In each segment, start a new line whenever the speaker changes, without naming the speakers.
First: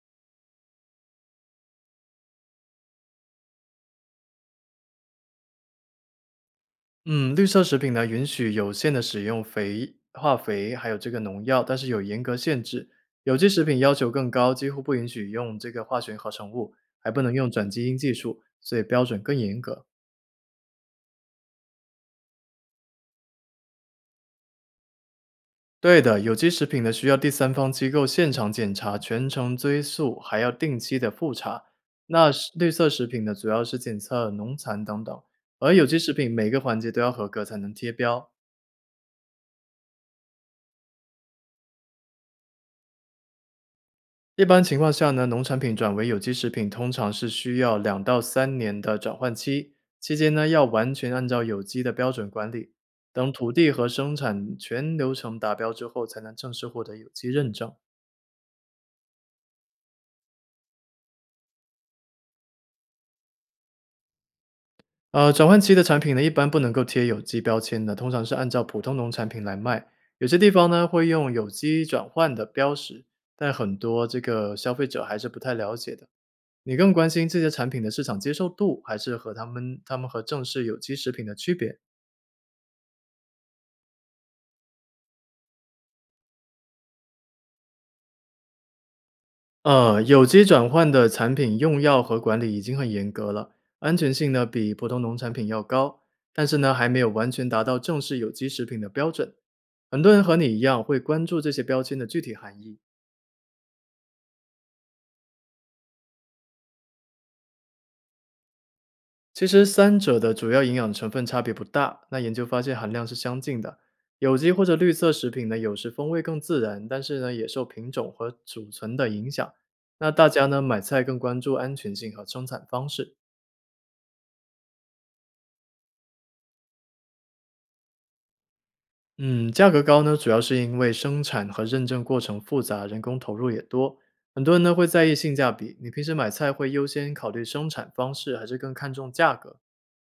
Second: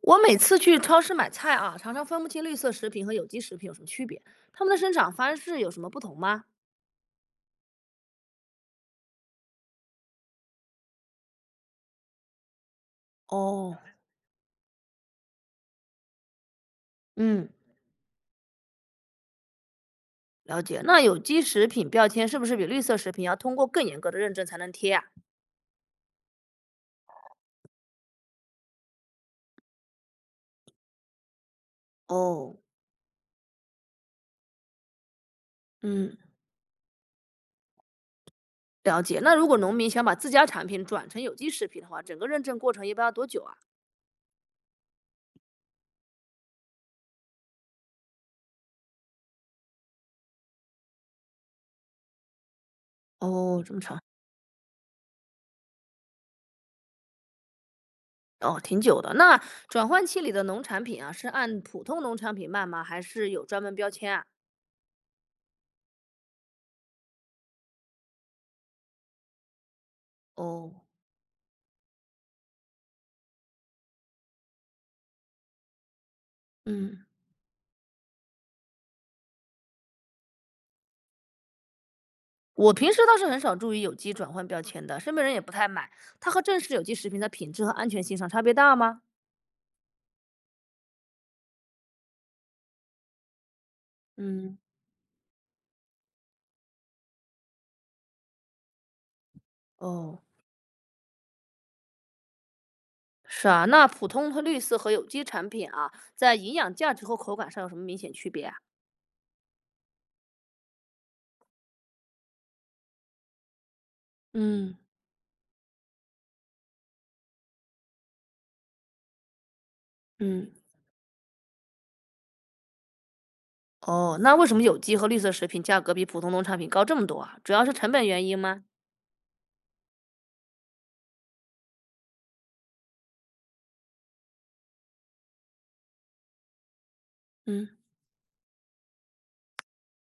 我每次去超市买菜啊，常常分不清绿色食品和有机食品有什么区别，它们的生长方式有什么不同吗？
嗯，绿色食品呢，允许有限的使用肥、化肥，还有这个农药，但是有严格限制。有机食
哦。
品要求更高，几乎不允许用这个化学合成物，还不能
嗯。
用转基因技术，所以标准更严格。
了解。那有机食品标签是不是比绿色食品要通过更严格的认证才能贴啊？
对的，有机食品呢需要第三方机构现场检查、全程追溯，还要定期的复查。那是
哦。
绿色食品呢，主要是检测农残等等，而有机食
嗯。
品每个环节都要合格才能贴标。
了解。那如果农民想把自家产品转成有机食品的话，整个认证过程一般要多久啊？
一般情况下呢，农产品转为有机食品通常是需要2到3年的转换期，期间呢要完全按照有机的标准管理，等土
哦，
地
这么
和
长。
生产全流程达标之后，才能正式获得有机认证。
哦，挺久的。那转换期里的农产品啊，是按普通农产品卖吗？还是有专门标签啊？
转换期的产品呢，一般不能够贴有机标签的，通常是按照普通农产品来卖。有些地方
哦。
呢会用有机转换的标识，但很多这个消费者还是不太了解的。你更
嗯。
关心这些产品的市场接受度，还是和他们和正式有机食品的区别？
我平时倒是很少注意有机转换标签的，身边人也不太买。它和正式有机食品在品质和安全性上差别大吗？
有机转换的产品用药和管理已经很严格了，安全性呢
嗯。
比普通农产品要高，但是呢还没有完全达到正式有机食品的标准。很多
哦。
人和你一样会关注这些标签的具体含义，
是啊，那普通和绿色和有机产品啊，在营养价值和口感上有什么明显区别啊？
其实三者的主要营养成分差别不大，那研究发现含量是相近的。有机或者
嗯
绿色食品呢，有时风味更自然，但是呢，也受品种和储存的影响。那大家
嗯。
呢，买菜更关注安全性和生产方式。
哦，那为什么有机和绿色食品价格比普通农产品高这么多啊？主要是成本原因吗？
嗯，价格高呢，主要是因为生产和认证过程复杂，人工投入也多。很多人呢会在意性价比。你平时买菜会优先考虑生
嗯，
产方式，还是更看重价格？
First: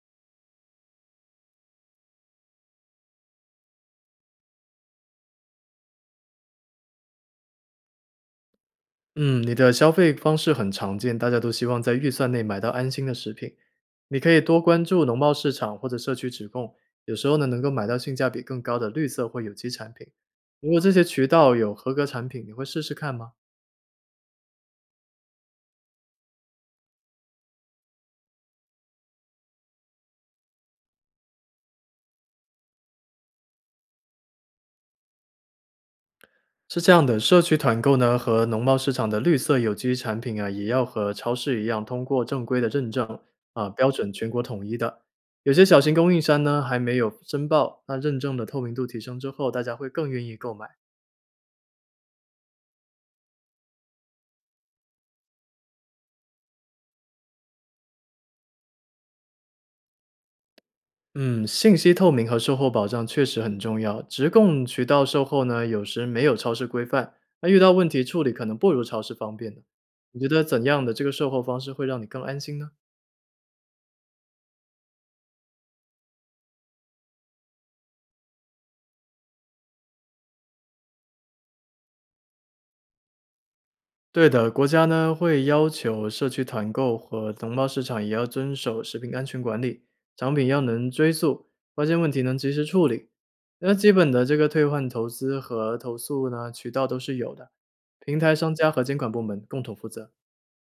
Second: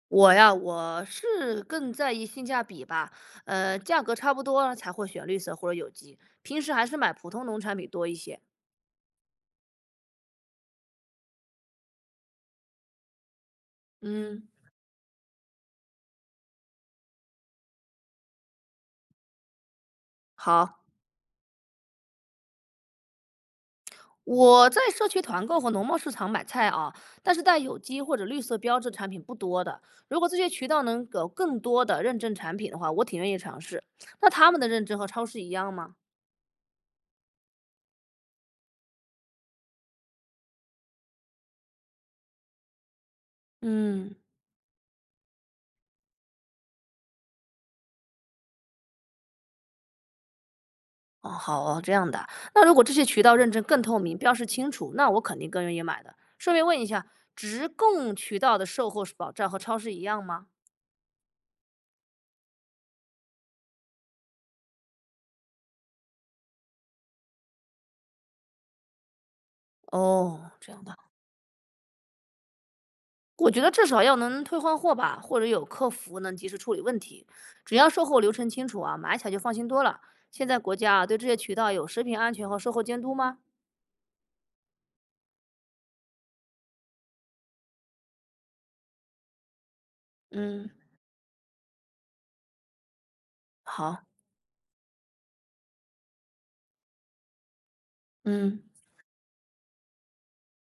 我呀，我是更在意性价比吧，价格差不多才会选绿色或者有机，平时还是买普通农产品多一些。
嗯，你的消费方式很常见，大家都希望在预算内买到安心的食品。你可以
嗯。
多关注农贸市场或者社区直供，有时候呢能够买到性价比更高的绿色或有机产品。如果
好。
这些渠道有合格产品，你会试试看吗？
我在社区团购和农贸市场买菜啊，但是带有机或者绿色标志产品不多的。如果这些渠道能有更多的认证产品的话，我挺愿意尝试。那他们的认证和超市一样吗？
是这样的，社区团购呢和农贸市场的绿色有机产品啊，也要和超市一样通过正规的认证啊，标准
嗯。
全国统一的。有些小型供应商呢还没有申报，那认证的透明度提升之后，大家会更愿意购买。
哦，好哦，这样的。那如果这些渠道认证更透明、标识清楚，那我肯定更愿意买的。顺便问一下，直供渠道的售后保障和超市一样吗？
嗯，信息透明和售后保障确实很重要。直供渠道售后呢，有时没有超市规范，那遇到问题处理可能不如超市方便的。你觉得
哦，
怎
这
样
样
的
的。
这个售后方式会让你更安心呢？
我觉得至少要能退换货吧，或者有客服能及时处理问题。只要售后流程清楚啊，买起来就放心多了。现在国家啊对这些渠道有食品安全和售后监督吗？
对的，国家呢会要求社区团购和农贸市场也要遵守食品安全管理，产品要
嗯。
能追溯，发现问题能及时处理。那基
好。
本的这个退换投资和投诉呢，渠道都是有的，平台商
嗯。
家和监管部门共同负责。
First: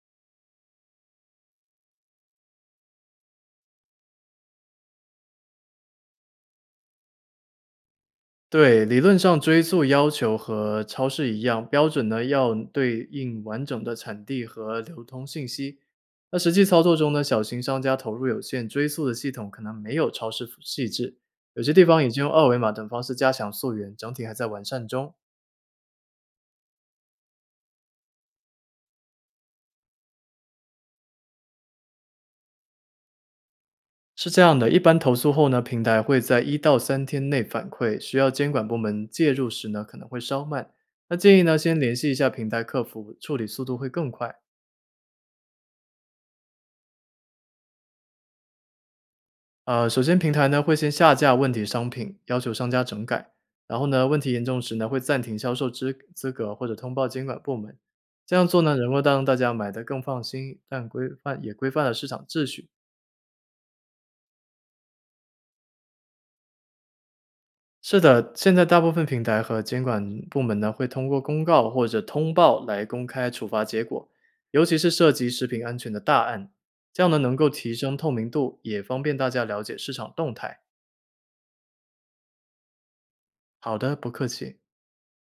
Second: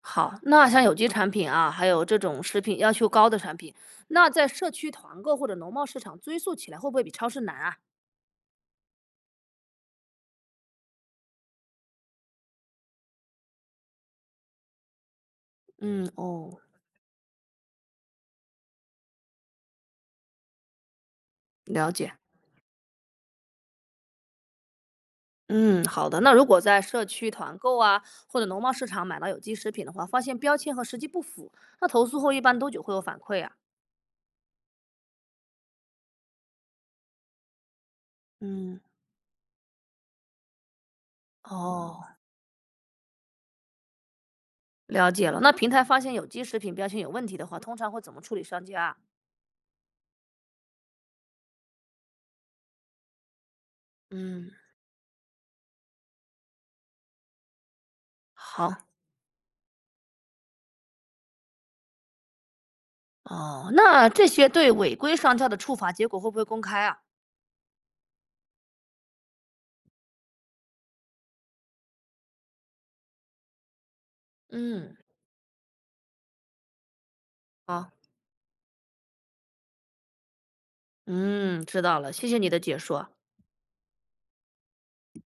好。那像有机产品啊，还有这种食品要求高的产品，那在社区团购或者农贸市场追溯起来会不会比超市难啊？
对，理论上追溯要求和超市一样，标准呢要对应完整的产地和流通信息。
嗯。
那实
哦。
际操作中呢，小型商家投入有限，追溯的系统可能没有超市细致，有些地
了
方已
解。
经用二维码等方式加强溯源，整体还在完善中。
嗯，好的。那如果在社区团购啊，或者农贸市场买到有机食品的话，发现标签和实际不符，那投诉后一般多久会有反馈啊？
是这样的，一般投诉后呢，平台会在1到3天内反馈，需要监管部
嗯。
门介入时呢，可能会稍慢。那建议呢，先联
哦，
系一下平台客服，处理速度会更快。
了解了。那平台发现有机食品标签有问题的话，通常会怎么处理商家啊？
首先平台呢会先下架问题商品，要求商家整改，然后呢，问题严
嗯。
重时呢会暂停销售资格或者通报监管部门。这样做
好。
呢，能够让大家买得更放心，但规范也规范了市场秩序。
哦，那这些对违规商家的处罚结果会不会公开啊？
是的，现在大部分平台和监管部门呢会通过公告或者通报来公开处罚结果，尤其是
嗯。
涉及食品安全的大案，这样呢能够提
好。
升透明度，也方便大家了解市场动态。
嗯，知道了，谢谢你的解说。
好的，不客气。